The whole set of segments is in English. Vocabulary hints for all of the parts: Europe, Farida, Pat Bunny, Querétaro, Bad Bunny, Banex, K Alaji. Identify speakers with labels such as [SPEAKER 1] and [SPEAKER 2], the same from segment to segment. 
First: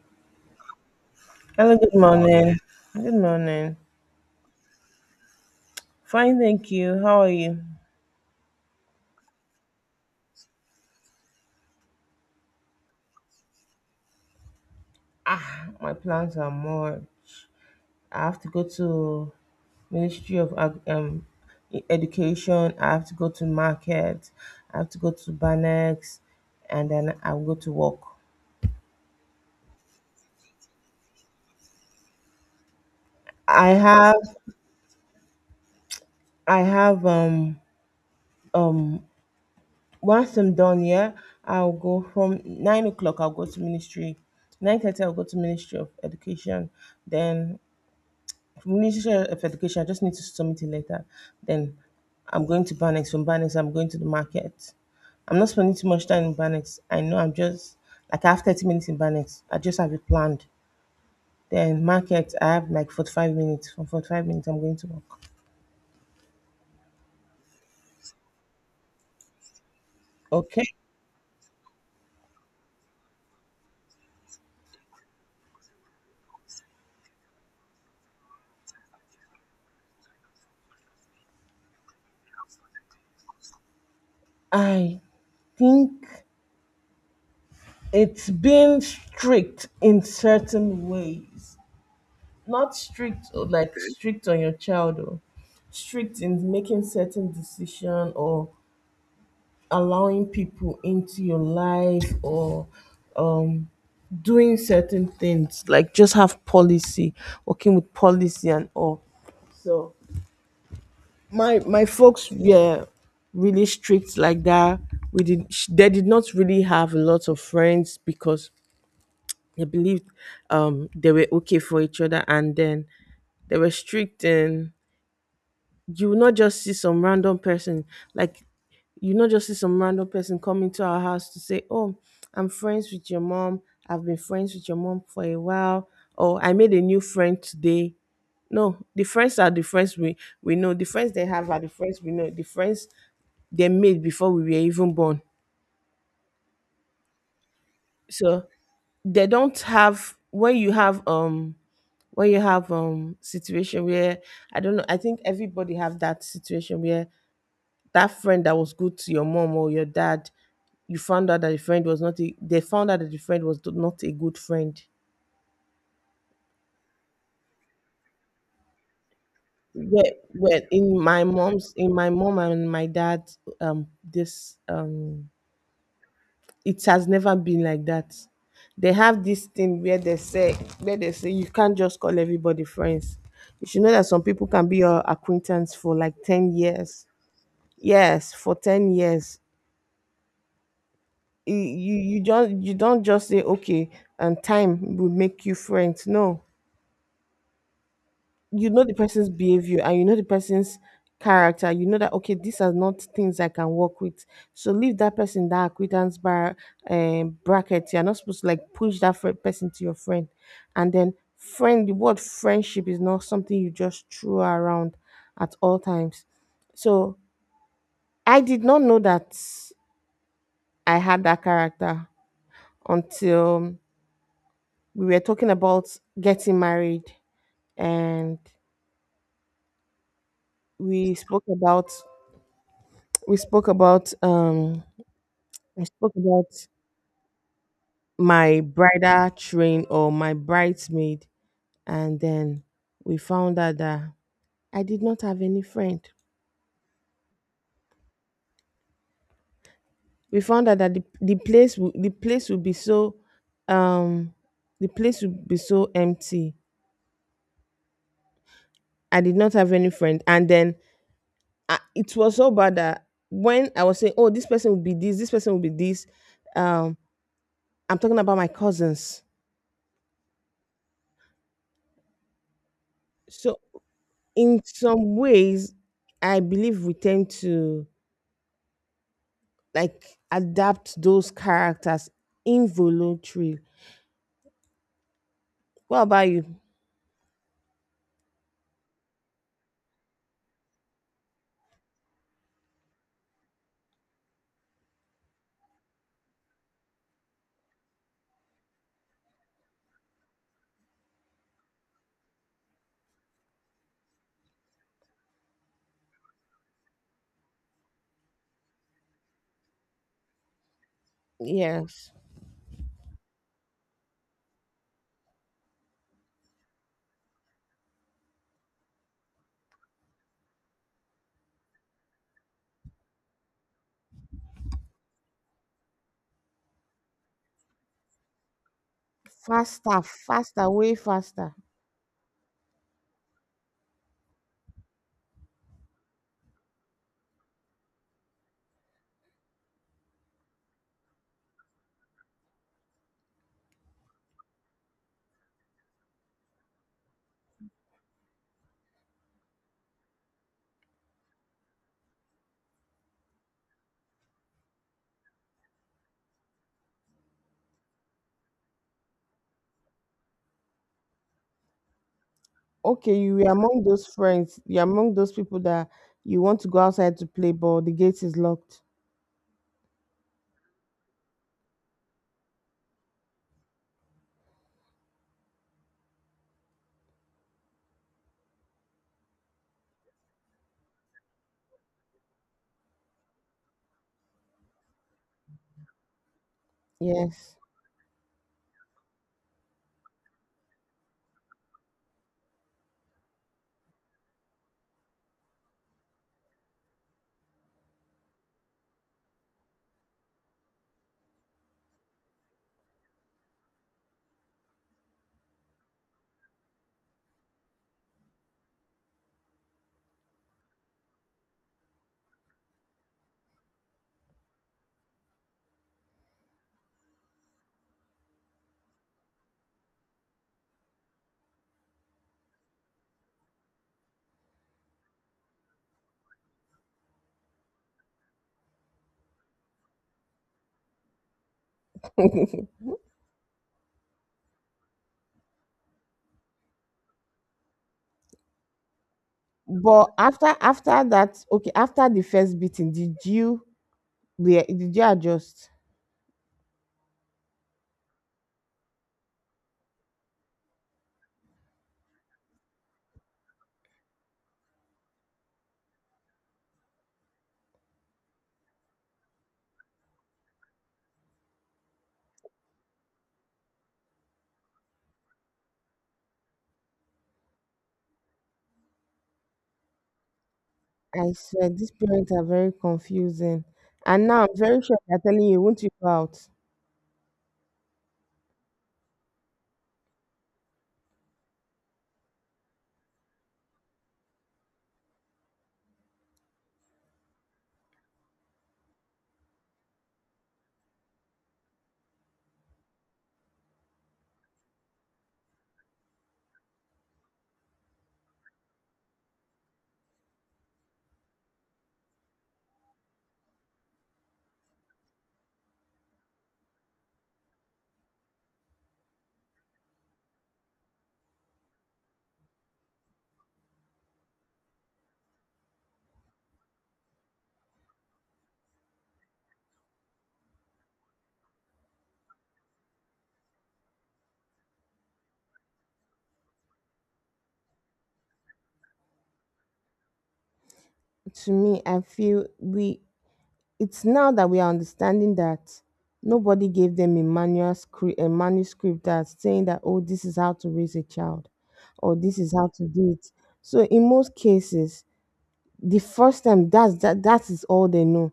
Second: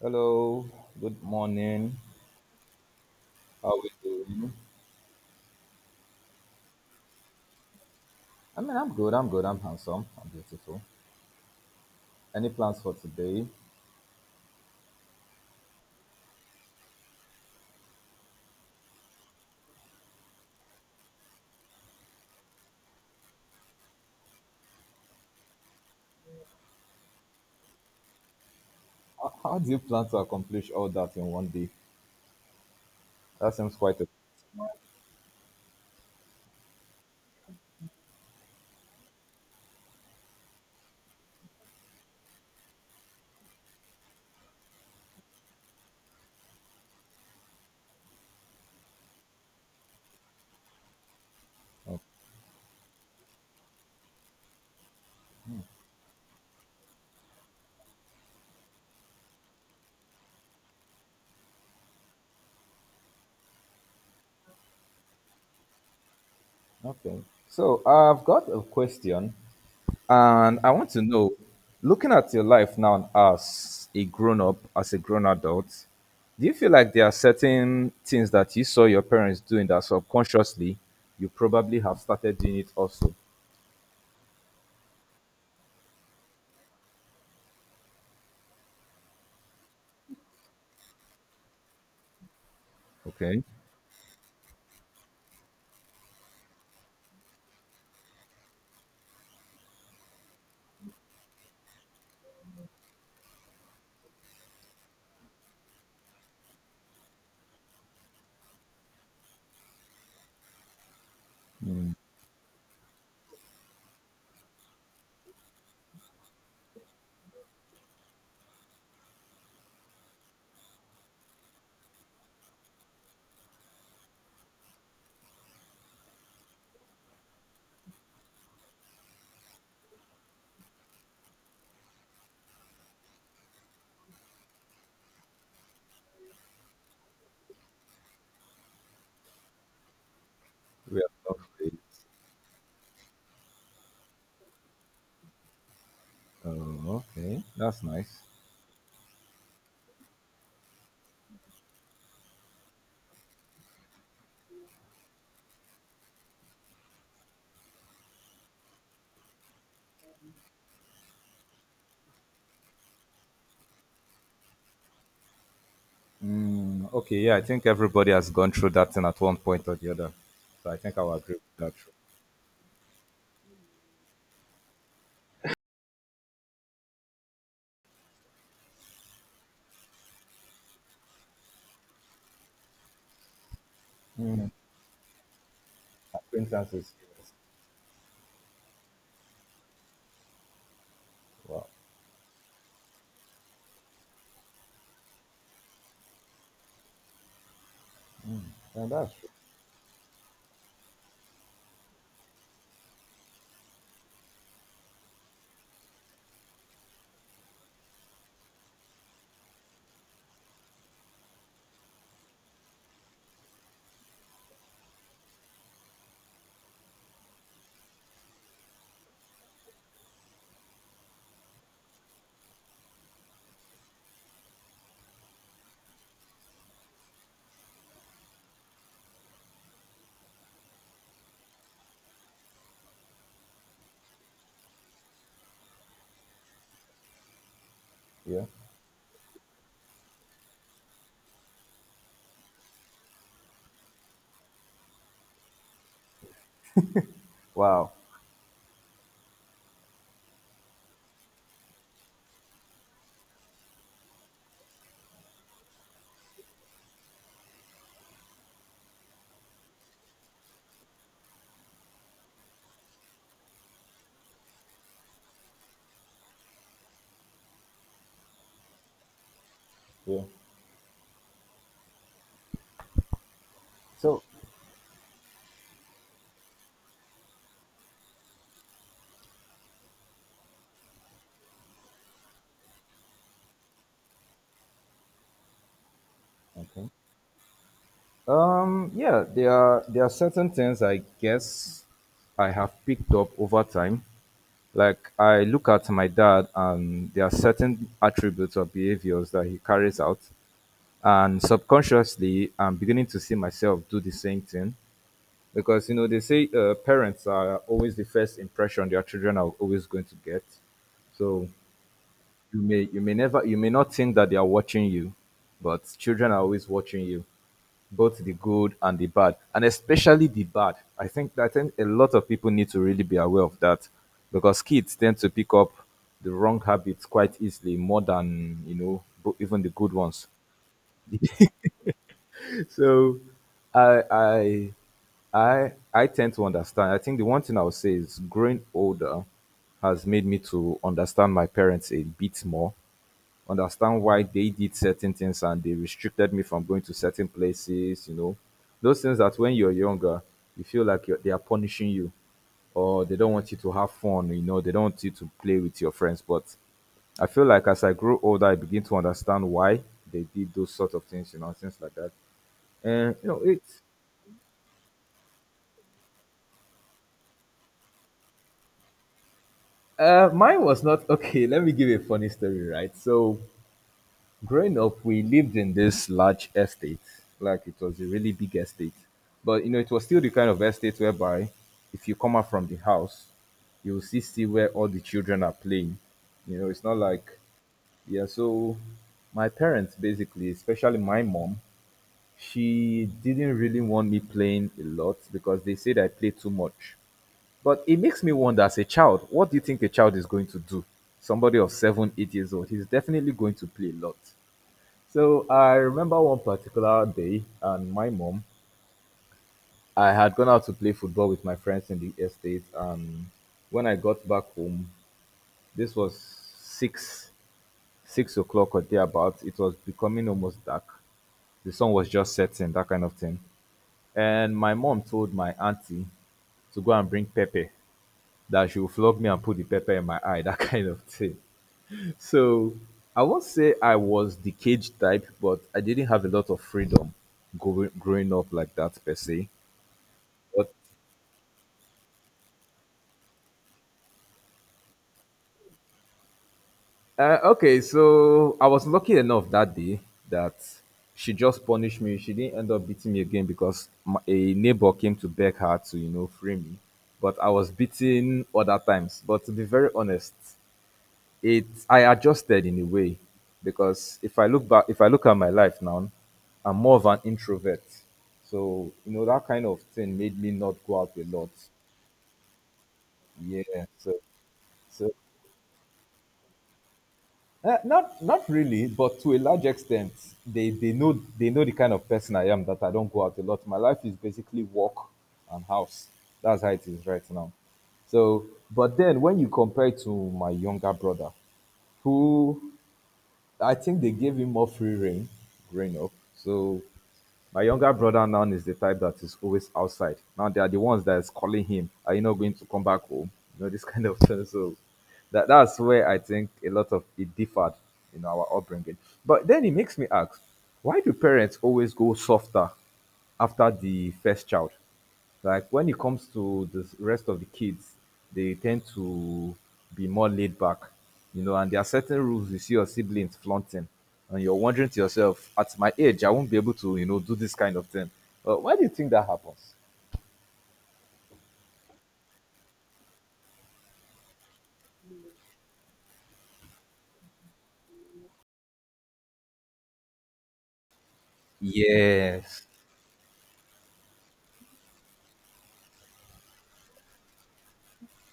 [SPEAKER 1] Hello, good
[SPEAKER 2] Hello, good
[SPEAKER 1] morning.
[SPEAKER 2] morning. Good
[SPEAKER 1] How
[SPEAKER 2] morning.
[SPEAKER 1] are we doing?
[SPEAKER 2] Fine, thank you. How are you?
[SPEAKER 1] I mean, I'm good, I'm good, I'm handsome, I'm beautiful. Any plans for today?
[SPEAKER 2] Ah, my plans are more. I have to go to Ministry of E- Education. I have to go to market. I have to go to Banex, and then I'll go to work.
[SPEAKER 1] How do you plan to accomplish all that in one day? That
[SPEAKER 2] I
[SPEAKER 1] seems quite a.
[SPEAKER 2] have, I have um. Once I'm done here, I'll go from 9 o'clock. I'll go to Ministry. 9:30, I'll go to Ministry of Education. Then Ministry of Education, I just need to submit it later. Then I'm going to Banex. From Banex, I'm going to the market. I'm not spending too much time in Banex. I know I'm just like I have 30 minutes in Banex. I just have it planned. Then market, I have like 45 minutes. From 45 minutes, I'm going to work.
[SPEAKER 1] Okay. So, I've got a question, and
[SPEAKER 2] Okay.
[SPEAKER 1] I want to know, looking at your life now as a grown up, as a grown adult, do you feel like there are certain things that you saw your parents doing that subconsciously you probably have started doing it also?
[SPEAKER 2] I think it's been strict in certain ways. Not strict
[SPEAKER 1] Okay.
[SPEAKER 2] oh, like strict on your child, or strict in making certain decision, or allowing people into your life, or um doing certain things like just have policy, working with policy and all, so yeah, really strict like that. We did they did not really have a lot of friends because they believed they were okay for each other, and then they were strict, and you will not just see some random person, like you not just see some random person coming to our house to say, "Oh, I'm friends with your mom. I've been friends with your mom for a while. Or I made a new friend today." No, the friends are the friends we know. The
[SPEAKER 1] We
[SPEAKER 2] friends they
[SPEAKER 1] have
[SPEAKER 2] have are the friends
[SPEAKER 1] updates.
[SPEAKER 2] we know. The friends they made before we were even born.
[SPEAKER 1] Oh, okay. That's nice.
[SPEAKER 2] So they don't have when you have when you have situation where, I don't know, I think everybody have that situation where that friend that was good to your mom or your dad, you found out that the friend was not a, they found out that the friend was not a good friend.
[SPEAKER 1] Mm, okay, yeah, I think everybody has gone through that thing at one point or the
[SPEAKER 2] Well,
[SPEAKER 1] other.
[SPEAKER 2] well,
[SPEAKER 1] So I think I will agree with that.
[SPEAKER 2] in
[SPEAKER 1] True.
[SPEAKER 2] my mom and my dad, um, this, um, it has never been like that. They have this thing where they say you can't just call everybody friends. You should know that some people
[SPEAKER 1] Mm.
[SPEAKER 2] can be your acquaintance for like ten
[SPEAKER 1] Acquaintances.
[SPEAKER 2] years.
[SPEAKER 1] Yes.
[SPEAKER 2] Yes, for 10 years, you
[SPEAKER 1] Wow.
[SPEAKER 2] you you just you don't just say okay and time will make you friends. No, you know
[SPEAKER 1] And
[SPEAKER 2] the
[SPEAKER 1] that's
[SPEAKER 2] person's
[SPEAKER 1] true.
[SPEAKER 2] behavior, and you know the person's character. You know that okay, these are not things I can work with, so leave that person, that acquaintance bar bracket. You're not supposed to like push that person to your friend. And then friend, the word friendship is not something you just throw around at all times. So I did not know that I had that character until we were talking about getting married, and we spoke about we spoke about we spoke about
[SPEAKER 1] Yeah.
[SPEAKER 2] my bridal train or my bridesmaid, and then we found out that I did not have any friend.
[SPEAKER 1] Wow.
[SPEAKER 2] We found out that the the place would be so um the place would be so empty. I did not have any friend, and then it was so bad that when I was saying, oh, this person will be this this person will be this um I'm talking about my cousins.
[SPEAKER 1] Yeah.
[SPEAKER 2] So
[SPEAKER 1] So,
[SPEAKER 2] in some ways, I believe we tend to like adapt those characters involuntarily. What about you?
[SPEAKER 1] okay. Yeah, there are certain things, I guess I have picked up over time. Like, I look at my dad, and there are certain attributes or behaviors that he carries out, and subconsciously I'm beginning to see myself do the same thing, because you know they say, parents are always the first impression their children are always going to get. So
[SPEAKER 2] Yes.
[SPEAKER 1] you may never, you may not think that they are watching you, but children are always watching you, both the good and the bad. And especially the bad, I think a lot of people need to really be aware of that, because kids tend to pick up the wrong habits quite easily, more than you know, even the good
[SPEAKER 2] Faster,
[SPEAKER 1] ones.
[SPEAKER 2] faster, way faster.
[SPEAKER 1] So I I I tend to understand. I think the one thing I would say is growing older has made me to understand my parents a bit more, understand why they did certain things and they restricted me from going to certain places, you know. Those things that when you're younger, you feel like they are punishing you, or they don't want you to have fun, you know, they don't want you to play with your friends. But I feel like as I grow older, I begin to understand why they did those sort of things, you know, things like that. And
[SPEAKER 2] Okay,
[SPEAKER 1] you
[SPEAKER 2] you
[SPEAKER 1] know,
[SPEAKER 2] were
[SPEAKER 1] it's
[SPEAKER 2] among those friends. You're among those people that you want to go outside to play, but the gate is locked.
[SPEAKER 1] mine was not okay. Let me give you a funny story, right? So, growing up, we lived in this large estate, like, it was a really big estate, but you know, it was still the kind of estate whereby if you come out from the house, you will see where all the children are playing. You know, it's not like,
[SPEAKER 2] Yes.
[SPEAKER 1] yeah. So, my parents basically, especially my mom, she didn't really want me playing a lot, because they said I play too much. But it makes me wonder, as a child, what do you think a child is going to do? Somebody of 7, 8 years old, he's definitely going to play a lot. So I remember one particular day, and my mom, I had gone out to play football with my friends in the estate, and when I got back home, this was six, 6 o'clock or thereabouts. It was becoming almost dark. The sun was just setting, that kind of thing. And my mom told my auntie to go and bring pepper, that she will flog me and put the pepper in my eye, that kind of thing. So I won't say I was the cage type, but I didn't have a lot of freedom, growing up like that per se.
[SPEAKER 2] But after
[SPEAKER 1] But
[SPEAKER 2] after that, okay, after the first beating, did you did you adjust?
[SPEAKER 1] uh, okay, so I was lucky enough that day that she just punished me. She didn't end up beating me again, because a neighbor came to beg her to, you know, free me. But I was beaten other times. But to be very honest, it I adjusted in a way, because if I look back, if I look at my life now, I'm more of an introvert. So, you know, that kind of thing made me not go out a
[SPEAKER 2] I
[SPEAKER 1] lot.
[SPEAKER 2] swear these parents are very confusing.
[SPEAKER 1] Yeah. So
[SPEAKER 2] And now I'm very sure
[SPEAKER 1] so
[SPEAKER 2] they're telling you, won't you go out.
[SPEAKER 1] eh, not really, but to a large extent, they know the kind of person I am, that I don't go out a lot. My life is basically work and house. That's how it is right now. So, but then when you compare it to my younger brother, who I think they gave him more free reign growing up. So my younger brother now is the type that is always outside. Now they are the ones that is calling him, are you not going to come back home? You know, this kind of thing. So that's where I think a lot of it differed in our upbringing. But then it makes me ask, why do parents always go softer after the first child? Like, when it comes to the rest of the kids, they tend to be more laid back, you know, and there are certain rules you see your siblings flaunting, and you're wondering to yourself, at my age, I won't be able to, you know, do this kind of thing. But why do you think that happens?
[SPEAKER 2] To me, I feel we it's now that we are understanding that nobody gave them a manual script a manuscript that saying that oh, this is how to raise a child, or this is
[SPEAKER 1] Yes.
[SPEAKER 2] how to do it. So in most cases, the first time that is all they know.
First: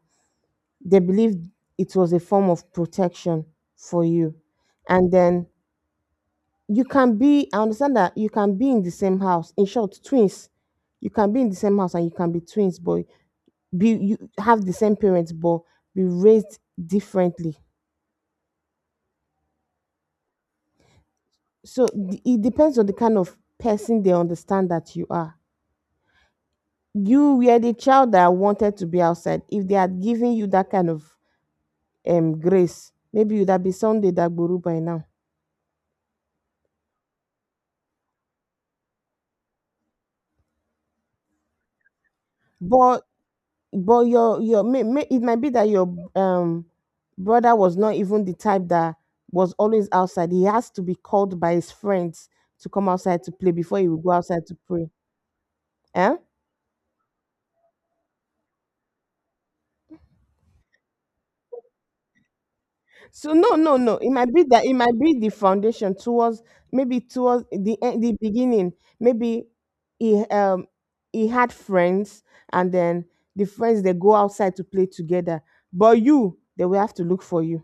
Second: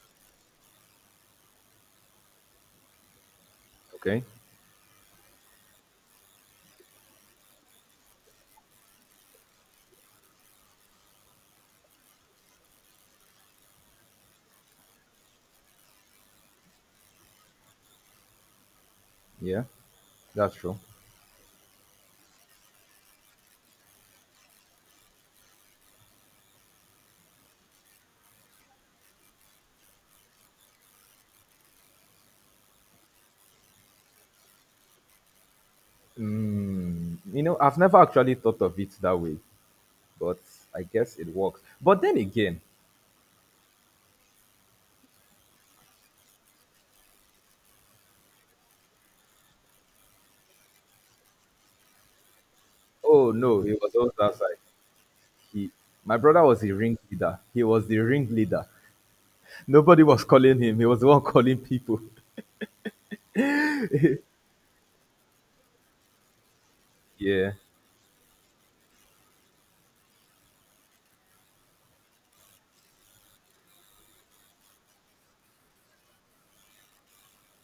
[SPEAKER 2] They believed it was a form of protection for
[SPEAKER 1] Okay.
[SPEAKER 2] you. And then you can be, I understand that you can be in the same house. In short, twins. You can be in the same house and you can be twins, but be you have the same parents, but be raised differently.
[SPEAKER 1] Yeah, that's true.
[SPEAKER 2] So it depends on the kind of person they understand that you are. You were the child that wanted to be outside. If they had given you that kind of grace, maybe you'd have been Sunday that guru by now.
[SPEAKER 1] Mm, you know, I've never actually thought of it that way, but I guess it works. But then again,
[SPEAKER 2] But But your it might be that your brother was not even the type that was always outside. He has to be called by his friends to come outside to
[SPEAKER 1] oh
[SPEAKER 2] play
[SPEAKER 1] no, it
[SPEAKER 2] before he
[SPEAKER 1] was
[SPEAKER 2] will go
[SPEAKER 1] always
[SPEAKER 2] outside to
[SPEAKER 1] outside.
[SPEAKER 2] pray.
[SPEAKER 1] He, my
[SPEAKER 2] Eh?
[SPEAKER 1] brother was the ringleader. He was the ringleader. Nobody was calling him. He was the one calling people.
[SPEAKER 2] So No. It might be that it might be the foundation towards, maybe towards
[SPEAKER 1] Yeah.
[SPEAKER 2] the beginning. Maybe he um he had friends, and then the friends they go outside to play together. But you, they will have to look for you.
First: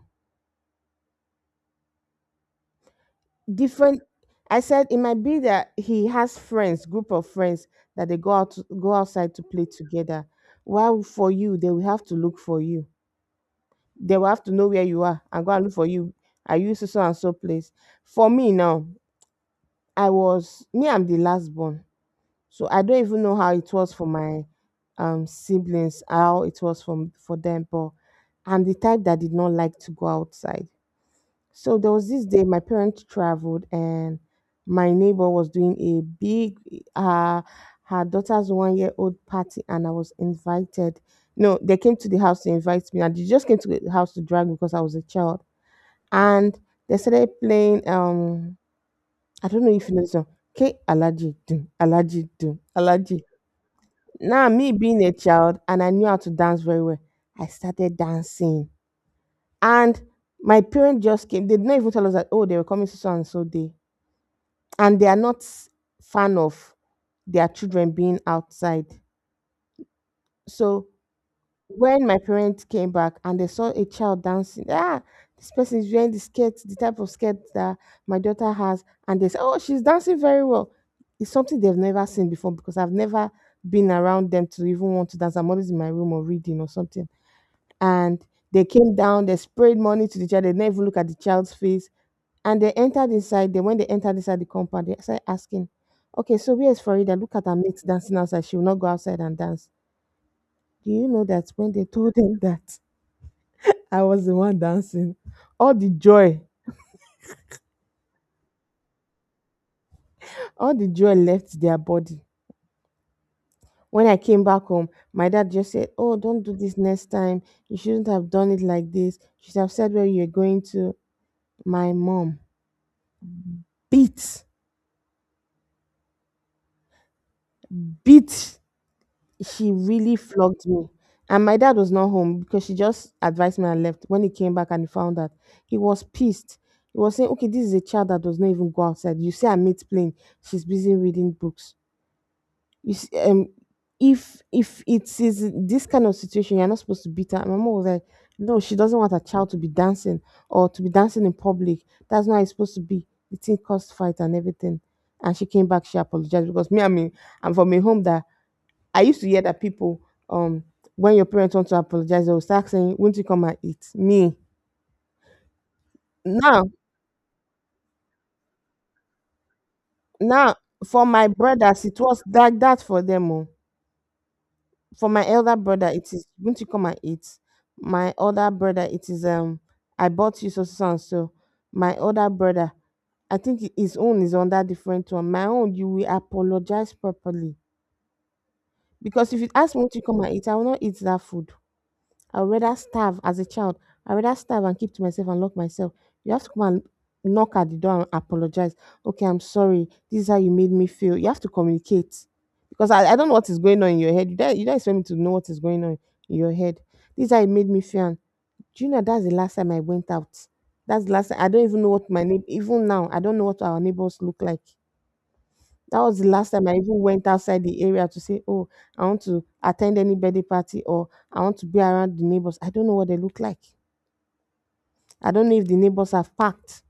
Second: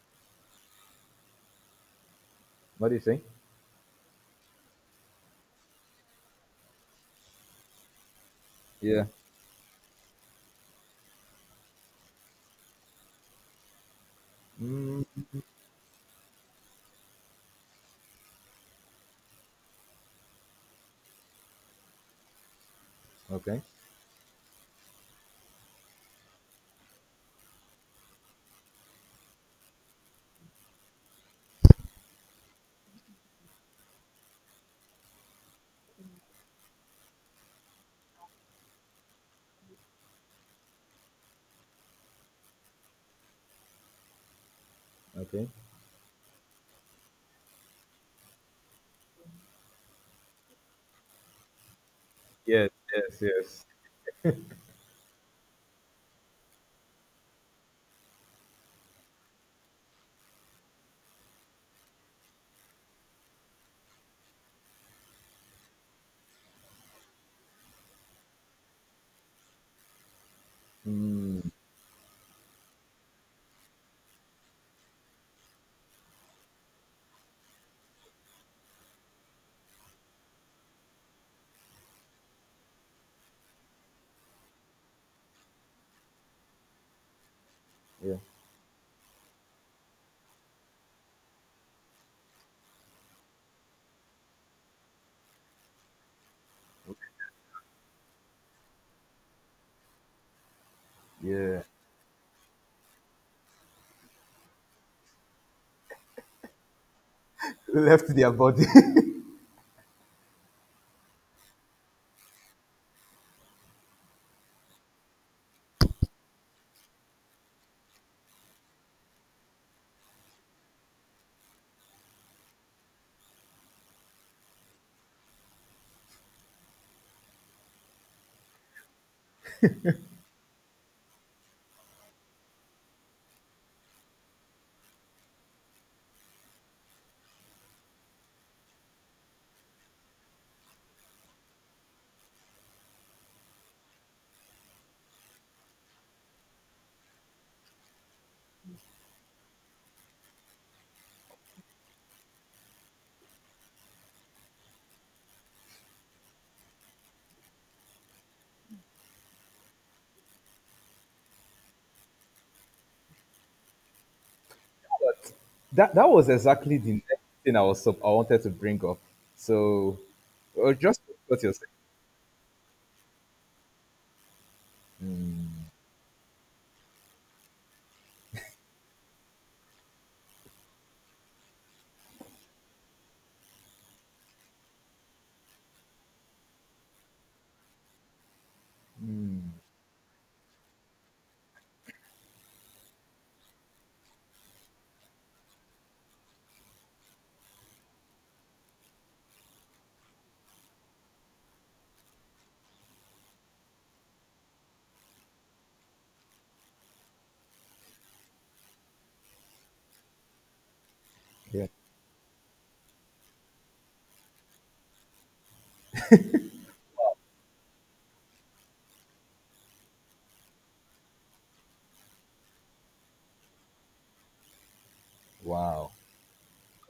[SPEAKER 1] What do you think?
[SPEAKER 2] Different. I said it might be that he has friends, group of friends that they go out to, go
[SPEAKER 1] Yeah.
[SPEAKER 2] outside to play together, while for you they will have to look for you. They will have to know where you are and go and look for you. Are you so so and so place? For me now, I was me I'm the last born, so I don't even know how
[SPEAKER 1] Okay.
[SPEAKER 2] it was for my siblings, how it was from for them. But I'm the type that did not like to go outside. So there was this day my parents traveled, and my neighbor was doing a big uh her daughter's 1 year old party, and I was invited. No, they came to the house to invite me, and they just came to the house to drag me because I was a child.
[SPEAKER 1] Okay.
[SPEAKER 2] And they started playing I don't know if you know this song. K Alaji do Alaji do
[SPEAKER 1] Yes.
[SPEAKER 2] Alaji.
[SPEAKER 1] Yes. Yes.
[SPEAKER 2] Now me being a child, and I knew how to dance very well, I started dancing. And my parents just came. They did not even tell us that, oh, they were coming to so and so day. And they are not fan of their children being outside. So when my parents came back and they saw a child dancing, ah, this person is wearing the skirt, the type of skirt that my daughter has, and they say, oh, she's dancing very well. It's something they've never seen before, because I've never been around them to even want to dance. I'm always in my room, or reading, or something.
[SPEAKER 1] Yeah.
[SPEAKER 2] And they came down, they sprayed money to the child, they never look at the child's face, and they entered inside. They when they entered inside the compound, they started asking, "Okay, so where's Farida? Look at her mates dancing outside. She will not go outside and dance." Do you know that
[SPEAKER 1] Yeah.
[SPEAKER 2] when they told them that I was the one dancing, all the joy,
[SPEAKER 1] Left their body.
[SPEAKER 2] all the joy left their body. When I came back home, my dad just said, "Oh, don't do this next time. You shouldn't have done it like this. You should have said where you're going to." My mom beat, beat, she really flogged me. And my dad was not home, because she just advised me and left. When he came back and he found out, he was pissed. He was saying, "Okay, this is a child that does not even go outside. You see, I'm playing. She's busy reading books. You see, if it is this kind of situation, you're not supposed to beat her." My mom was like, "No, she doesn't want her child to be dancing or to be dancing in public. That's not how it's supposed to be." The thing caused fight and everything. And she came back, she apologized, because me, I mean, I'm from a home that I used to hear that people, um, when your parents want to apologize, they will start saying, "Won't you come and eat?"
[SPEAKER 1] But that was
[SPEAKER 2] Now,
[SPEAKER 1] exactly the next thing I wanted to bring up. So,
[SPEAKER 2] now
[SPEAKER 1] just
[SPEAKER 2] for my
[SPEAKER 1] what you're saying.
[SPEAKER 2] brothers, it was like that for them. Oh. For my elder brother, it is, "Won't you come and eat?" My older brother, it is, "I bought you so so so, and so." My older brother, I think his own is under different one. My own, you will apologize properly, because if you ask me to come and eat, I will not eat that food. I would rather starve as a child. I would rather starve, and keep to myself, and lock myself. You have to come and knock at the door and apologize. Okay, I'm sorry. This is how you made me feel. You have to communicate because I don't know what is going on in your head. You don't expect me to know what is going on in your head. This is how it made me feel. And do you know that's the last time I went out? That's the last time. I don't
[SPEAKER 1] Yeah.
[SPEAKER 2] even know what my name, even now, I don't know what our neighbors look like. That was the last time I even went outside the area to say, "Oh, I want to attend any birthday party or I want to be around the neighbors." I don't know what they look like. I don't know if the
[SPEAKER 1] Wow.
[SPEAKER 2] neighbors have packed.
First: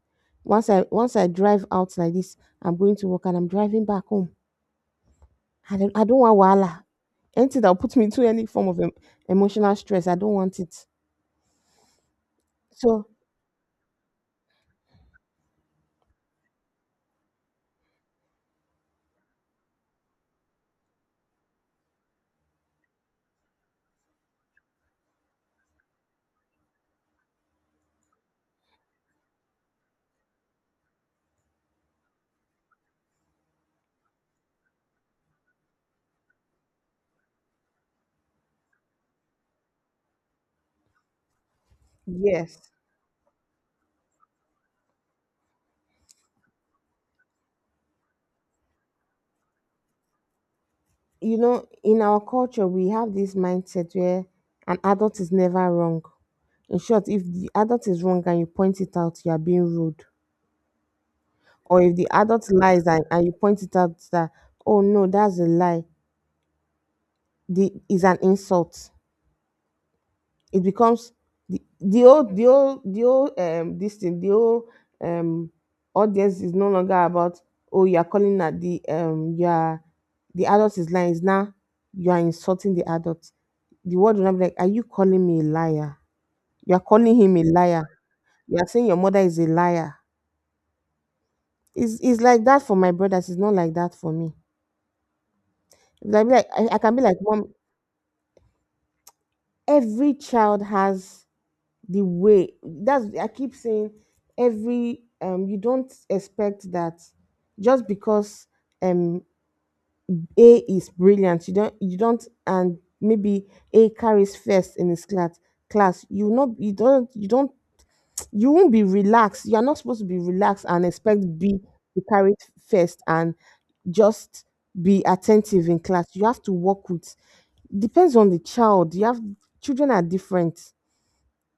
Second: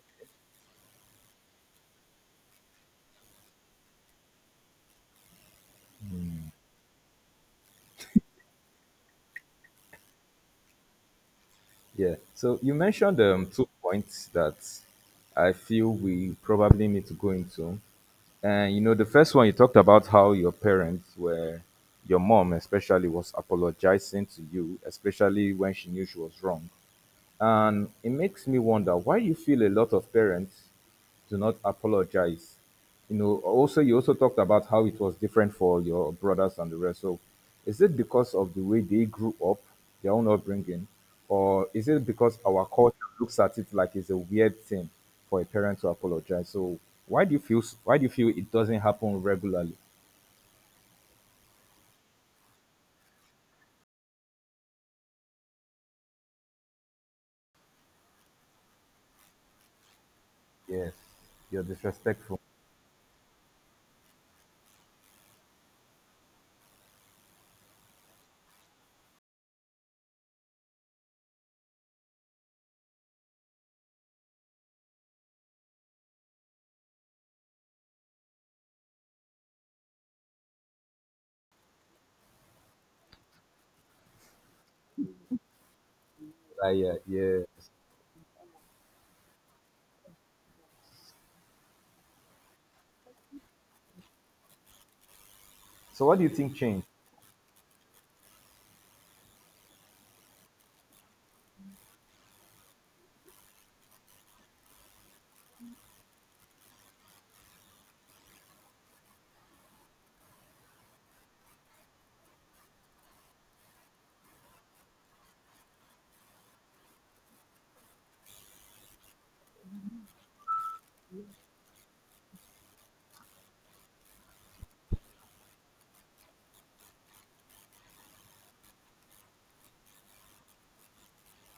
[SPEAKER 2] Once I drive out like this, I'm going to work and I'm driving back home. I don't want wahala. Anything that will put me through any form of emotional stress, I don't want it.
[SPEAKER 1] Yeah. So, you
[SPEAKER 2] So
[SPEAKER 1] mentioned two points that I feel we probably need to go into. And you know, the first one, you talked about how your parents were, your mom especially was apologizing to you, especially when she knew she was wrong. And it makes me wonder why you feel a lot of parents do not apologize. You know, also, you also talked about how it was different for your brothers and the rest. So, is it because of the way they grew up, their own upbringing, or is it because our
[SPEAKER 2] yes,
[SPEAKER 1] culture looks at it like it's a weird thing for a parent to apologize? So why do you feel it doesn't happen regularly?
[SPEAKER 2] you know, in our culture, we have this mindset where an adult is never wrong. In short, if the adult is wrong and you point it out, you are being rude.
[SPEAKER 1] Yes. You're
[SPEAKER 2] Or if the
[SPEAKER 1] disrespectful.
[SPEAKER 2] adult lies and you point it out that, oh no, that's a lie, the is an insult. It becomes the old this thing, the old um audience is no longer about, oh, you are calling at the you are, the adult is lying, is now you are insulting the adult. The word will not be like, are you calling me a liar?
[SPEAKER 1] Ah,
[SPEAKER 2] You are
[SPEAKER 1] yeah,
[SPEAKER 2] calling him a
[SPEAKER 1] yes.
[SPEAKER 2] liar, you are saying your mother is a liar. It's like that for my brothers, it's not like that for me.
[SPEAKER 1] So what do
[SPEAKER 2] like,
[SPEAKER 1] you
[SPEAKER 2] like
[SPEAKER 1] think
[SPEAKER 2] I
[SPEAKER 1] changed?
[SPEAKER 2] can be like, mom, every child has the way, that's, I keep saying, every you don't expect that just because um a is brilliant, you don't and maybe A carries first in his class. You won't be relaxed, you are not supposed to be relaxed and expect B to carry it first, and just be attentive in class. You have to work with, depends on the child you have. Children are different.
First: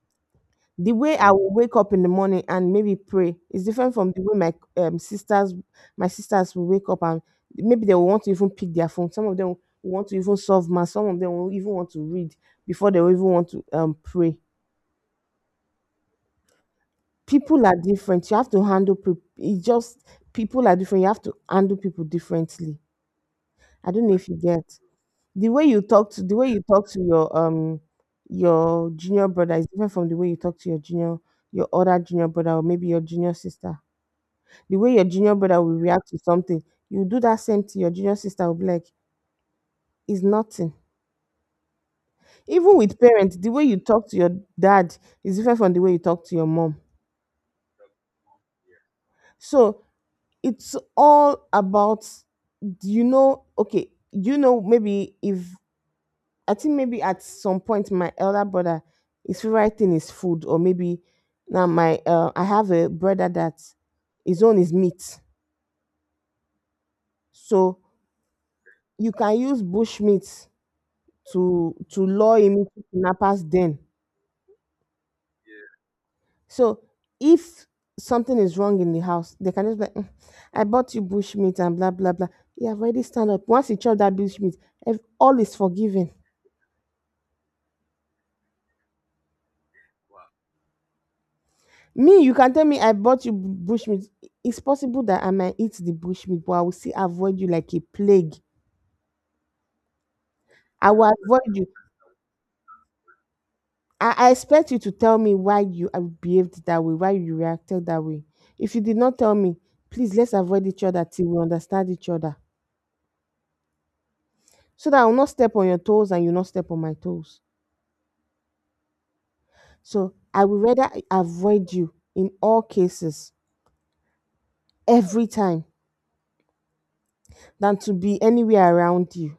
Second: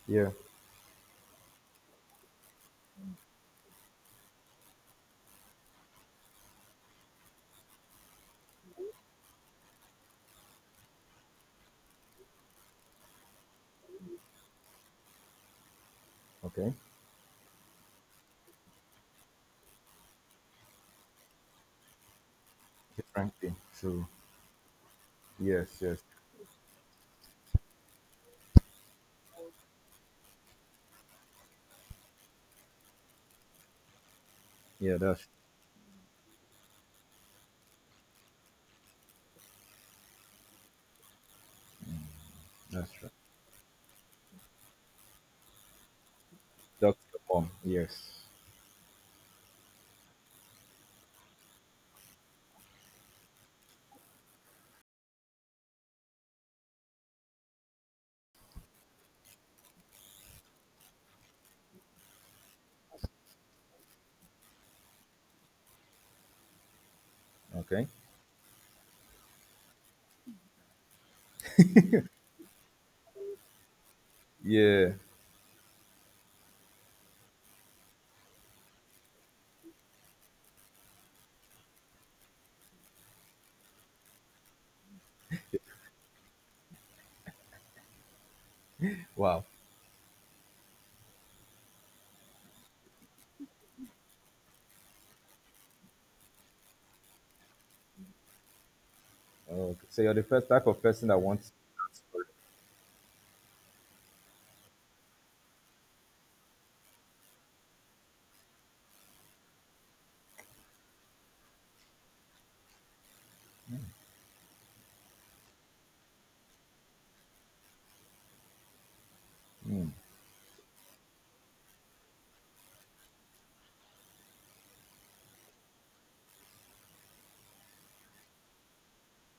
[SPEAKER 1] Yeah.
[SPEAKER 2] The way I will wake up in the morning and maybe pray is different from the way my sisters, my sisters will wake up and maybe they will want to even pick their phone. Some of them will want to even solve math. Some of them will even want to read before they will even want to pray.
[SPEAKER 1] Okay.
[SPEAKER 2] People are different. You have to handle people. It's just, people are different. You have to handle people differently.
[SPEAKER 1] Different thing.
[SPEAKER 2] I don't
[SPEAKER 1] True.
[SPEAKER 2] know if you get,
[SPEAKER 1] Yes, yes.
[SPEAKER 2] the way you talk to your junior brother is different from the way you talk to your junior, your other junior brother, or maybe your junior sister. The way
[SPEAKER 1] Yeah,
[SPEAKER 2] your
[SPEAKER 1] that's
[SPEAKER 2] junior brother will react to something, you do that same to your junior sister, will be like, it's nothing. Even
[SPEAKER 1] that's
[SPEAKER 2] with
[SPEAKER 1] right.
[SPEAKER 2] parents, the way you talk to your dad is different from the way you talk to your mom.
[SPEAKER 1] Dr. Mom. Yes.
[SPEAKER 2] So it's all about, do you know, okay, you know maybe if, I think maybe at some point, my elder brother, his favorite thing is food. Or maybe now my I have a brother that his own is meat. So
[SPEAKER 1] Okay.
[SPEAKER 2] you can use bush meat to lure him into kidnappers den.
[SPEAKER 1] Yeah.
[SPEAKER 2] So if something is wrong in the house, they can just be like, "Mm, I bought you bush meat and blah blah blah. You have already stand up. Once you chop that bush meat, all is forgiven."
[SPEAKER 1] Wow.
[SPEAKER 2] Me, you can tell me I bought you bush meat. It's possible that I might eat the bush meat, but I will still avoid you like a plague.
[SPEAKER 1] Okay. So you're the first type of
[SPEAKER 2] I
[SPEAKER 1] person
[SPEAKER 2] will
[SPEAKER 1] that wants,
[SPEAKER 2] avoid you. I expect you to tell me why you behaved that way, why you reacted that way. If you did not tell me, please, let's avoid each other till we understand each other, so that I will not step on your toes and you not step on my toes. So I would rather avoid you in all cases, every time, than to be anywhere around you.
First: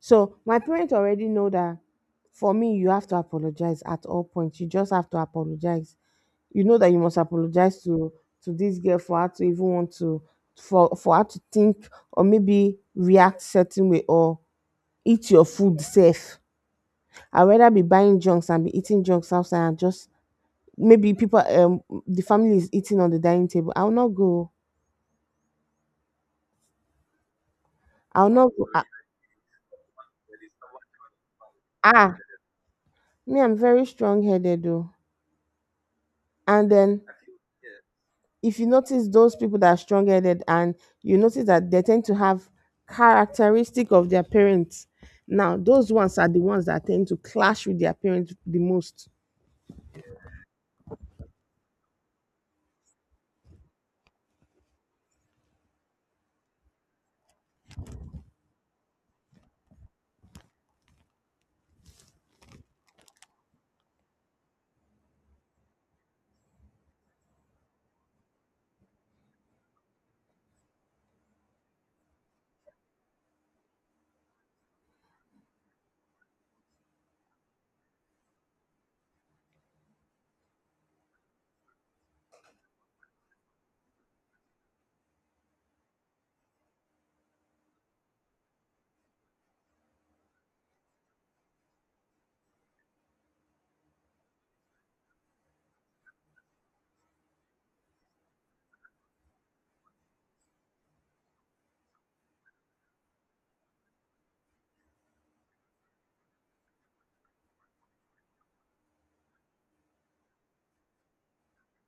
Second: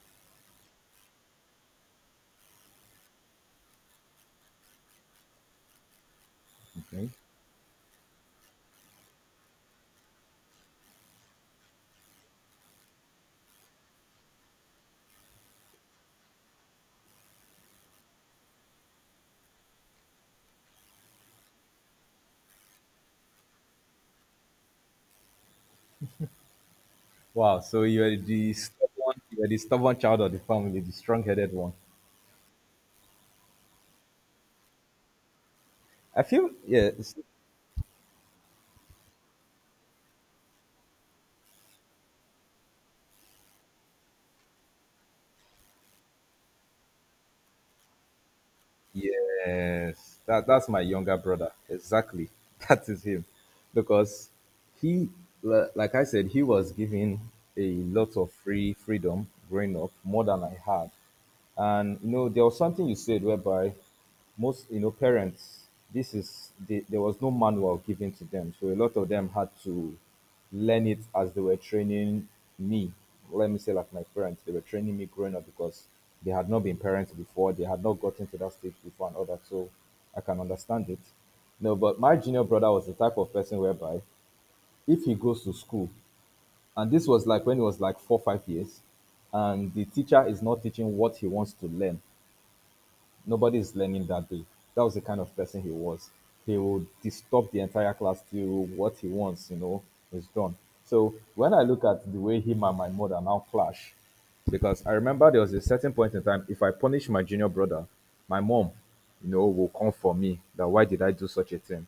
[SPEAKER 2] So my parents already know that for me, you have to apologize at all points. You just have to apologize. You know that you
[SPEAKER 1] okay.
[SPEAKER 2] must apologize to this girl for her to even want to, for her to think or maybe react certain way or eat your food safe. I'd rather be buying junks and be eating junks outside and just maybe people, the family is eating on the dining table, I'll not go.
[SPEAKER 1] Wow. So you're
[SPEAKER 2] I'll not
[SPEAKER 1] the
[SPEAKER 2] go. Ah,
[SPEAKER 1] stubborn child of the family, the strong headed one.
[SPEAKER 2] ah, me, I'm very strong headed though.
[SPEAKER 1] I feel,
[SPEAKER 2] And
[SPEAKER 1] yeah,
[SPEAKER 2] then if you notice those people that are strong headed, and you notice that they tend to have characteristic of their parents, now those ones are the ones that tend to clash with their parents the most.
[SPEAKER 1] yes, that's my younger brother. Exactly, that is him, because he, like I said, he was given a lot of freedom growing up, more than I had. And you know, there was something you said whereby most, parents, there was no manual given to them, so a lot of them had to learn it as they were training me. Let me say, like, my parents, they were training me growing up because they had not been parents before, they had not gotten to that stage before, and all that, so I can understand it. No, but my junior brother was the type of person whereby, if he goes to school, and this was like when he was like 4, 5 years, and the teacher is not teaching what he wants to learn, nobody is learning that day. That was the kind of person he was. He will disturb the entire class till what he wants, you know, is done. So when I look at the way him and my mother now clash, because I remember there was a certain point in time, if I punish my junior brother, my mom, you know, will come for me. That, why did I do such a thing?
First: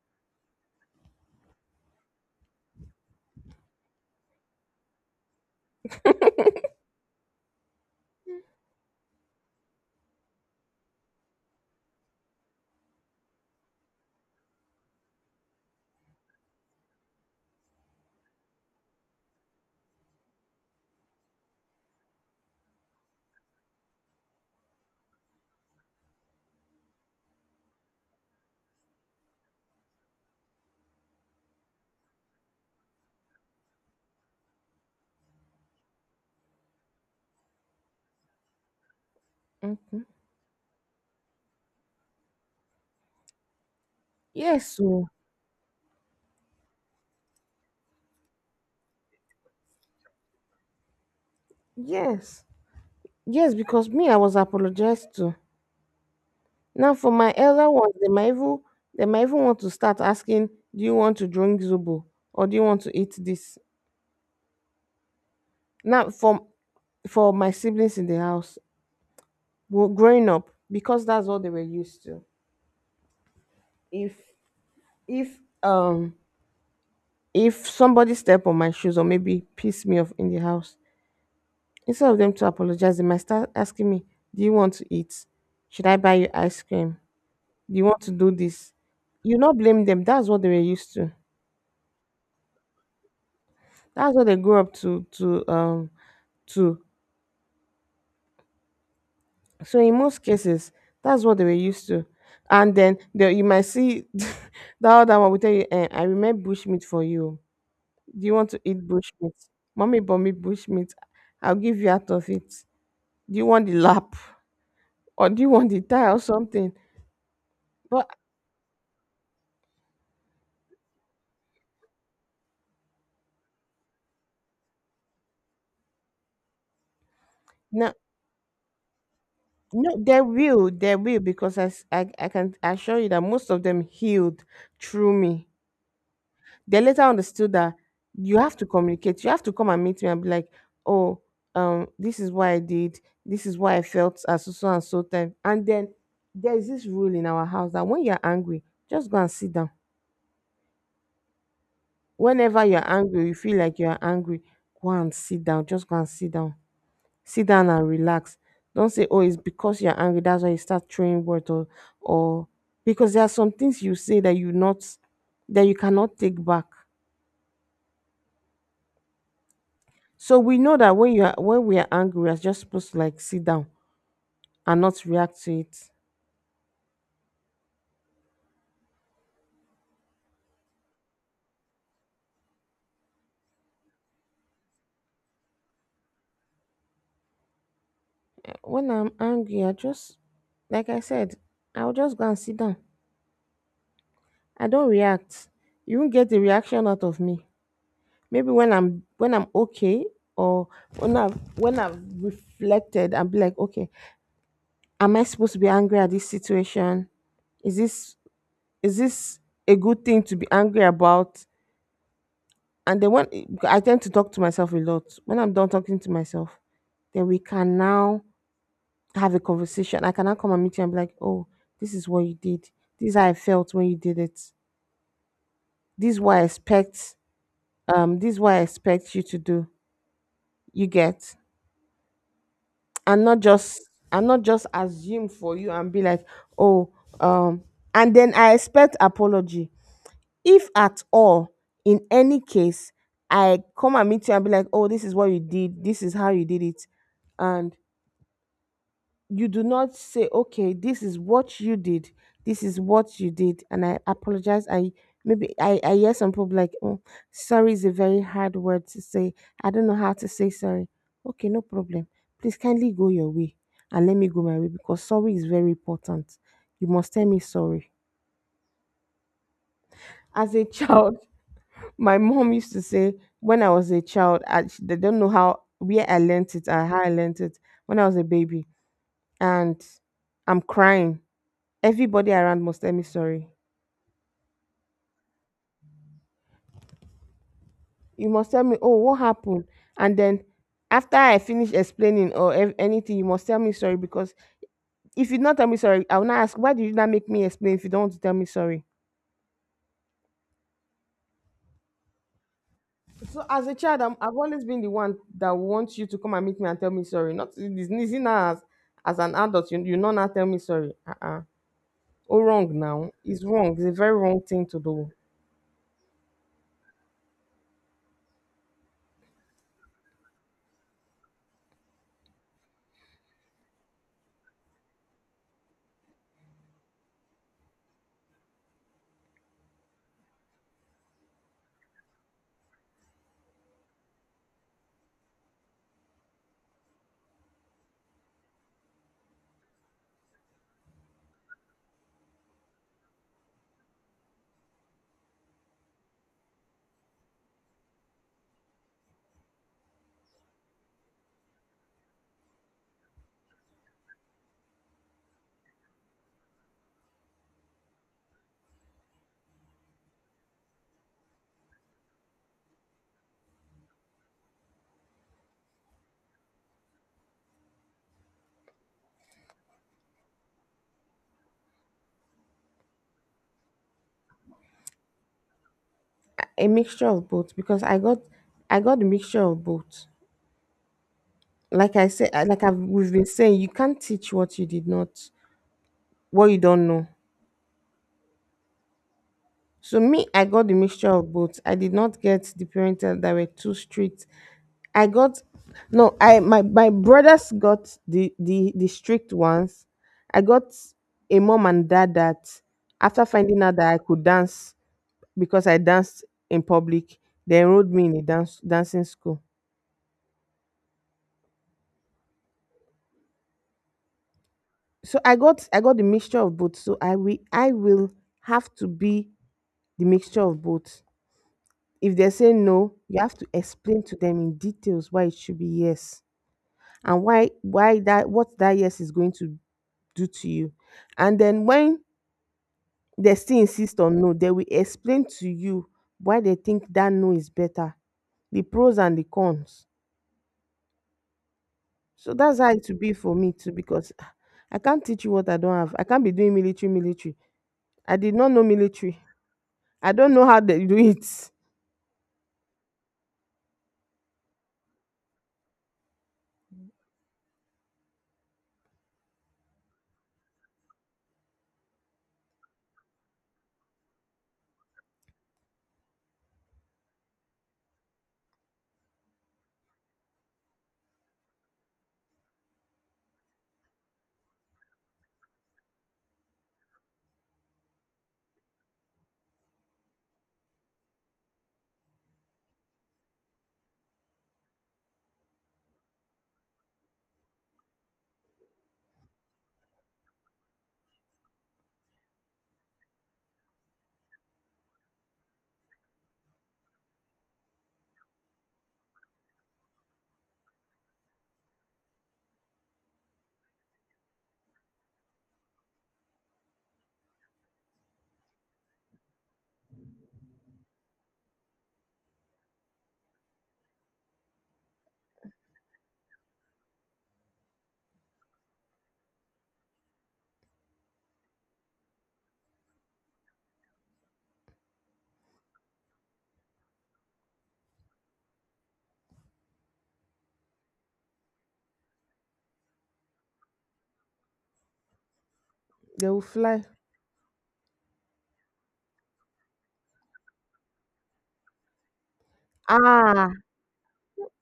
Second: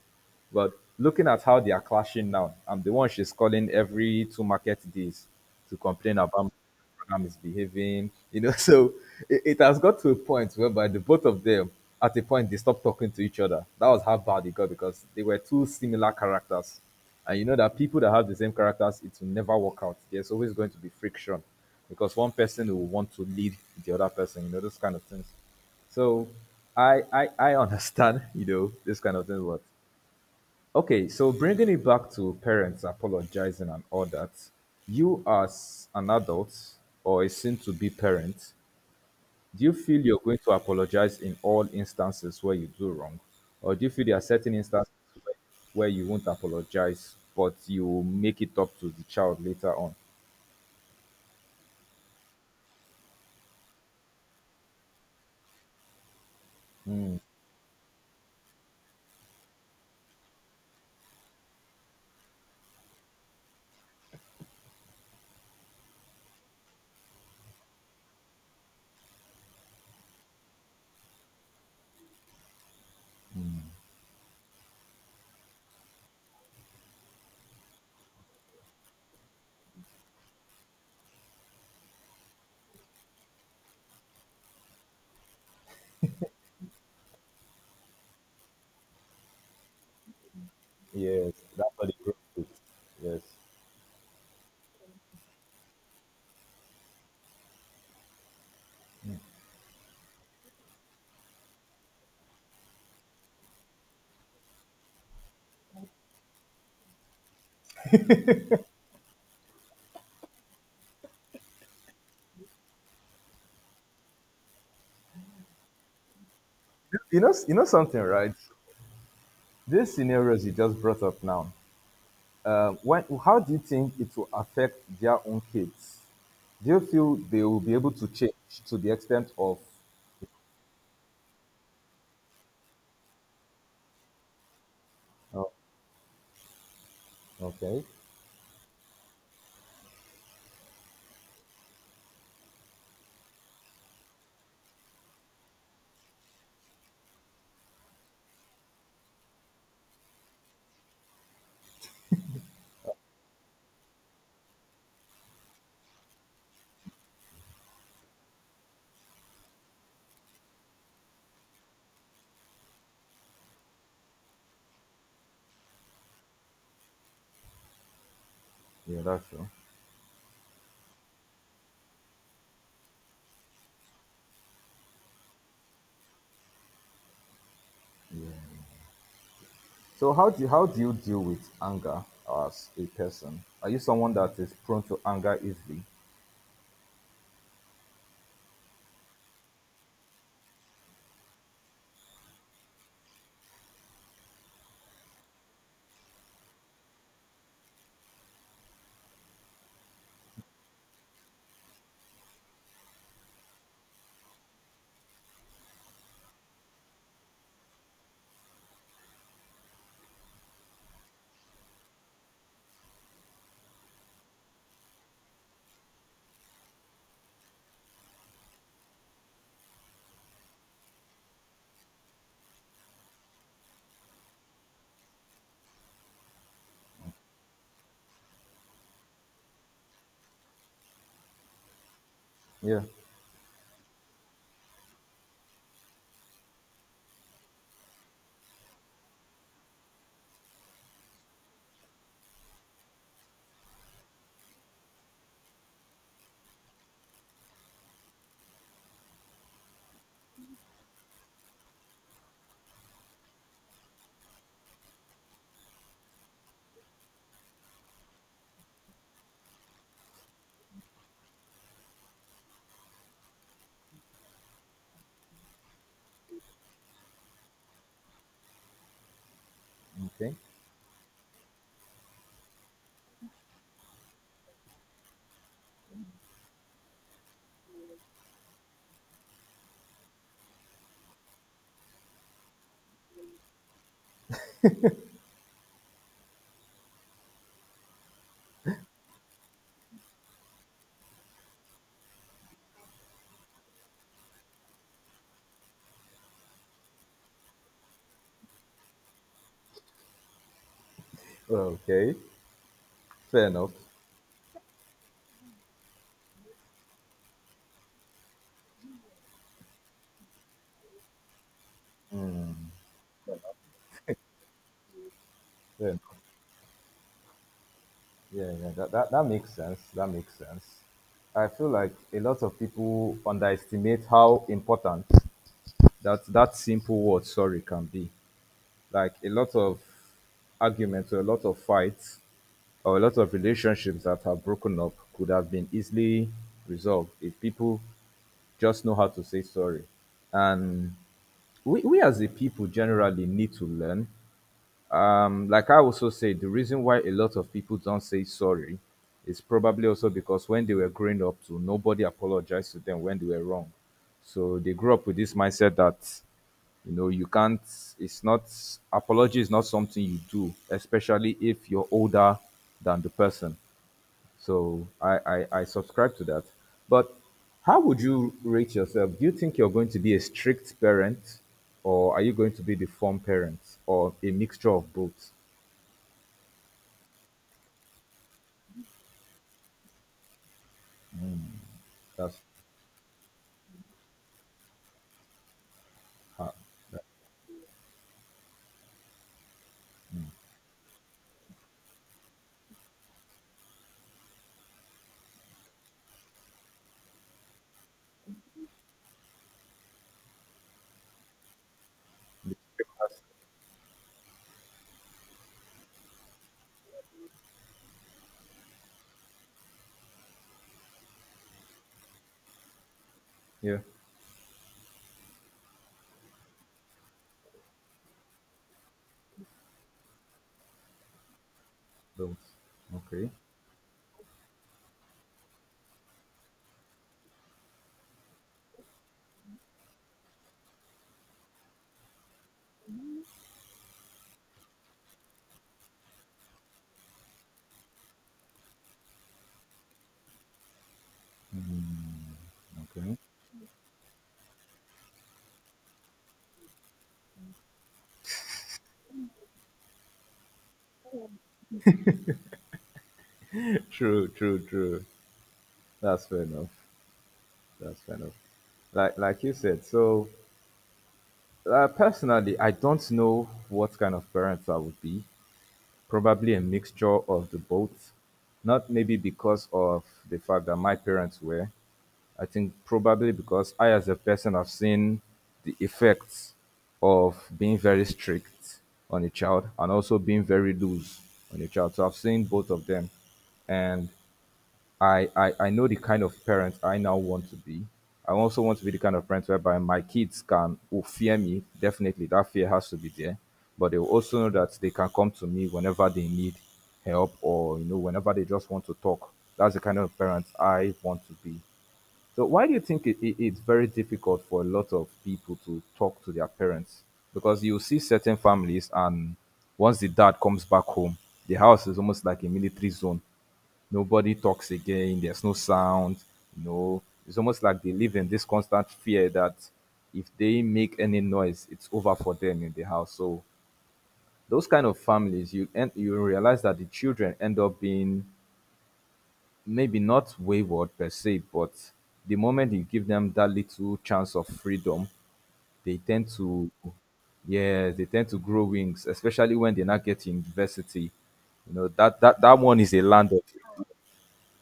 [SPEAKER 1] But looking at how they are clashing now, I'm the one she's calling every 2 market days to complain about program is behaving, you know. So it has got to a point whereby the both of them, at a point, they stopped talking to each other. That was how bad it got, because they were two similar characters. And you know that people that have the same characters, it will never work out. There's always going to be friction, because one person will want to lead the other person, you know, those kind of things. So I understand, you know, this kind of thing, but okay, so bringing it back to parents apologizing and all that, you as an adult or a soon to be parent, do you feel
[SPEAKER 2] Mhm.
[SPEAKER 1] you're going to apologize in all instances where you do wrong? Or do you feel there are certain
[SPEAKER 2] Yes,
[SPEAKER 1] instances
[SPEAKER 2] so
[SPEAKER 1] where, where you won't apologize, but you will make it up to the child later on?
[SPEAKER 2] yes, yes, because me, I was apologized to. Now for my elder ones, they might even want to start asking, "Do you want to drink zobo or do you want to eat this?" Now for my siblings in the house, well, growing up, because that's what they were used to. If if um if somebody step on my shoes or maybe piss me off in the house, instead of them to apologize, they might start asking me, "Do you want to eat? Should I buy you ice cream? Do you want to do this?" You not blame them. That's what they were used to.
[SPEAKER 1] Yes, that's what it goes with. Yes.
[SPEAKER 2] That's what they grew up to, too. So in most cases, that's what they were used to. And then the, you might see that other one will tell you, "Eh, I remember bush meat for you. Do you want to eat bush meat? Mommy bought me bush meat. I'll give you out of it. Do you want the lap or do you want the thigh or something?"
[SPEAKER 1] You know something,
[SPEAKER 2] But
[SPEAKER 1] right? These scenarios you just brought up now, how do you think it will affect their own kids? Do you feel they will be
[SPEAKER 2] no,
[SPEAKER 1] able to change to the extent of?
[SPEAKER 2] no, there will, because I can assure you that most of them healed through me.
[SPEAKER 1] Oh,
[SPEAKER 2] They later understood that
[SPEAKER 1] okay,
[SPEAKER 2] you have to communicate. You have to come and meet me and be like, "Oh, this is what I did. This is why I felt at so so and so time." And then there's this rule in our house that when you're angry, just go and sit down. Whenever you're angry, you feel like you're angry, go and sit down. Just go and sit down. Sit down and relax. Don't say, "Oh, it's because you're angry, that's why you start throwing words," or because there are some things you say that, you not that you cannot take back.
[SPEAKER 1] yeah, that's true.
[SPEAKER 2] So we know that when you are, when we are angry, we are just supposed to like sit down and not react to it.
[SPEAKER 1] So how do you deal with anger as a person? Are you someone that is prone to anger easily?
[SPEAKER 2] Eh, when I'm angry, I just, like I said, I'll just go and sit down. I don't react. You won't get the reaction out of me. Maybe when I'm okay, or when I've reflected and be like, okay, am I supposed to be angry at this situation? Is this is this a good thing to be angry about? And then when, I tend to talk to myself a lot. When I'm done talking to myself, then we can now have a conversation. I can now come and meet you and be like, "Oh, this is what you did. This is how I felt when you did it. This is what I expect. This is what I expect you to do. You get."
[SPEAKER 1] Yeah.
[SPEAKER 2] And not just and not just assume for you and be like, "Oh, um, and then I expect apology. If at all, in any case, I come and meet you and be like, "Oh, this is what you did, this is how you did it," and you do not say, "Okay, this is what you did, this is what you did, and I apologize." I maybe I hear some people like, "Oh, sorry is a very hard word to say. I don't know how to say sorry." Okay, no problem. Please kindly go your way and let me go my way because sorry is very important. You must tell me sorry.
[SPEAKER 1] Okay.
[SPEAKER 2] As a child, my mom used to say, when I was a child, they don't know how, where I learnt it and how I learnt it. When I was a baby, and I'm crying, everybody around must tell me sorry. You must tell me, "Oh, what happened?" And then after I finish explaining or anything, you must tell me sorry because if you not tell me sorry, I will not ask, why did you not make me explain if you don't want to tell me sorry?
[SPEAKER 1] Okay.
[SPEAKER 2] So
[SPEAKER 1] Fair
[SPEAKER 2] as
[SPEAKER 1] enough.
[SPEAKER 2] a child, I've always been the one that wants you to come and meet me and tell me sorry. Not it's easy now as an adult, you not now tell me sorry. Or wrong, now it's wrong, it's a very wrong thing to do.
[SPEAKER 1] Fair enough. Yeah, yeah. That makes sense. That makes sense. I feel like a lot of people underestimate how important that simple word sorry can be. Like a lot of arguments or a lot of fights or a lot of relationships that have broken up could have been easily resolved if people just know how to say sorry. And we as a people generally need to learn, like I also said, the reason why a lot of people don't say sorry is probably also because when they were growing up too, nobody apologized to them when they were wrong. So they grew up with this mindset that, you know, you can't, it's not, apology is not something you do, especially if you're older than the person. So I subscribe to that. But how would you rate yourself? Do you think you're going to be a strict parent or are you going to be the fun parent or a mixture of both?
[SPEAKER 2] A mixture of both because I got the mixture of both. Like I said,
[SPEAKER 1] That's
[SPEAKER 2] like I've we've been saying, you can't teach what you did not, what
[SPEAKER 1] how
[SPEAKER 2] you don't know. So me, I got the mixture of both. I did not get the parents that were too strict. I got, no, I my my brothers got the strict ones. I got a mom and dad
[SPEAKER 1] the
[SPEAKER 2] that,
[SPEAKER 1] script has,
[SPEAKER 2] after finding out that I could dance, because I danced in public, they enrolled me in a dance, dancing school.
[SPEAKER 1] yeah,
[SPEAKER 2] So I got the mixture of both. So I will have to be the mixture of both. If they
[SPEAKER 1] those.
[SPEAKER 2] say no, you
[SPEAKER 1] Okay,
[SPEAKER 2] have to explain to them in details why it should be yes, and why that, what that yes is going to do to you. And then when they still insist on no, they will explain to you why they think that no is better, the pros and the cons. So that's how it will be
[SPEAKER 1] okay.
[SPEAKER 2] for me too, because ah, I can't teach you what I don't have. I can't be doing military. I did not know military. I don't know how they do it.
[SPEAKER 1] True. That's fair enough. That's fair enough. Like you said, so personally, I don't know what kind of parents I would be. Probably a mixture of the both. Not maybe because of the fact that my parents were, I think probably because I, as a person, have seen the effects of being very strict on a child and also being very loose on a child. So I've seen both of them. And I know the kind of parent I now want to be. I also want to be the kind of parent whereby my kids can who fear me. Definitely, that fear has to be there. But they will also know that they can come to me whenever they need help or you know whenever they just want to talk. That's the kind of parent I want to be. So why do you think it's very difficult for a lot of people to talk to their parents? Because you see certain families, and once the dad comes back home, the house is almost like a military zone. Nobody talks again. There's no sound. You know, it's almost like they live in this constant fear that if they make any noise, it's over for them in the house. So those kind of families, you and you realize that the children end up being maybe not wayward per se, but the moment you give them that little chance of freedom, they
[SPEAKER 2] They
[SPEAKER 1] tend
[SPEAKER 2] will
[SPEAKER 1] to,
[SPEAKER 2] fly.
[SPEAKER 1] yeah, they tend to grow wings, especially when they not get to university. You know that that one is a land of
[SPEAKER 2] Ah.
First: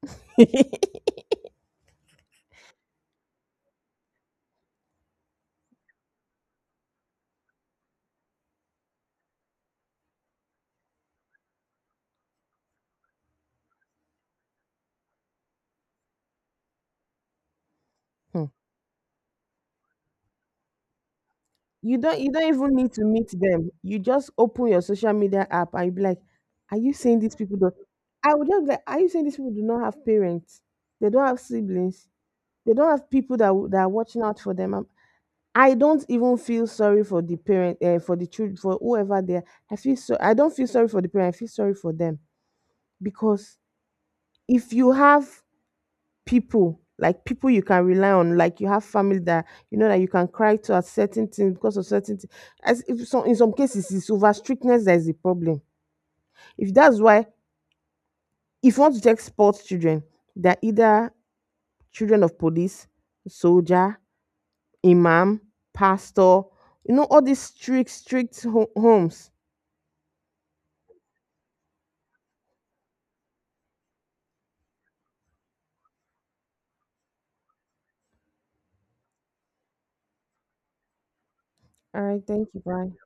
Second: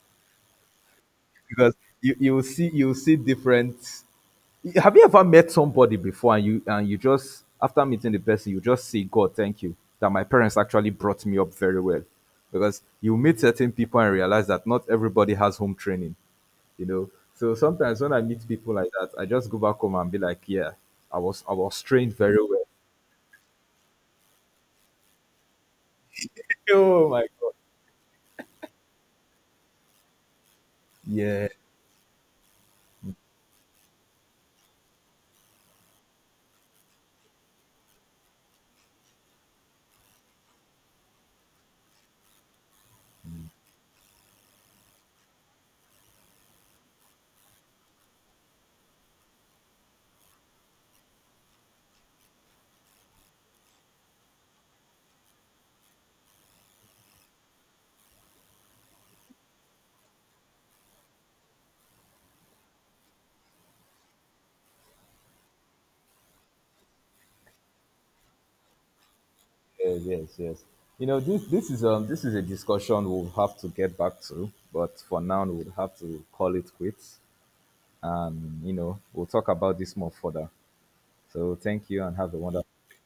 [SPEAKER 1] because you will see you will see different. Have you ever met somebody before and you just after meeting the person you just say God thank you that my parents actually brought me up very well because you meet certain people and realize that not everybody has home training you know. So sometimes when I
[SPEAKER 2] Hmm.
[SPEAKER 1] meet people like that, I just go back home and be like, yeah, I was trained
[SPEAKER 2] You
[SPEAKER 1] very
[SPEAKER 2] don't
[SPEAKER 1] well.
[SPEAKER 2] even need to meet them. You just open your social media app and you be like, "Are you
[SPEAKER 1] Oh
[SPEAKER 2] saying
[SPEAKER 1] my
[SPEAKER 2] these
[SPEAKER 1] god.
[SPEAKER 2] people don't—" I would just be like, "Are you saying these people do not have parents? They don't have
[SPEAKER 1] Yeah,
[SPEAKER 2] siblings, they don't have people that, that are watching out for them." I don't even feel sorry for the parent, for the children, for whoever they are. I feel so. I don't feel sorry for the parent. I feel sorry for them because if you have people, like people you can rely on, like you have family that you know that you can cry to at certain things because of certain things. As if some, in some cases, it's over strictness that is the problem. If that's why, if you want to take sports children, they're either children of police, soldier, imam, pastor. You know all these strict, strict homes.
[SPEAKER 1] yeah, yes, yes. You know, this is a discussion we'll have to get back to, but for now we'll have to call it quits and you know, we'll talk about this more further. So thank
[SPEAKER 2] All
[SPEAKER 1] you and
[SPEAKER 2] right.
[SPEAKER 1] have a
[SPEAKER 2] Thank you,
[SPEAKER 1] wonderful
[SPEAKER 2] Brian.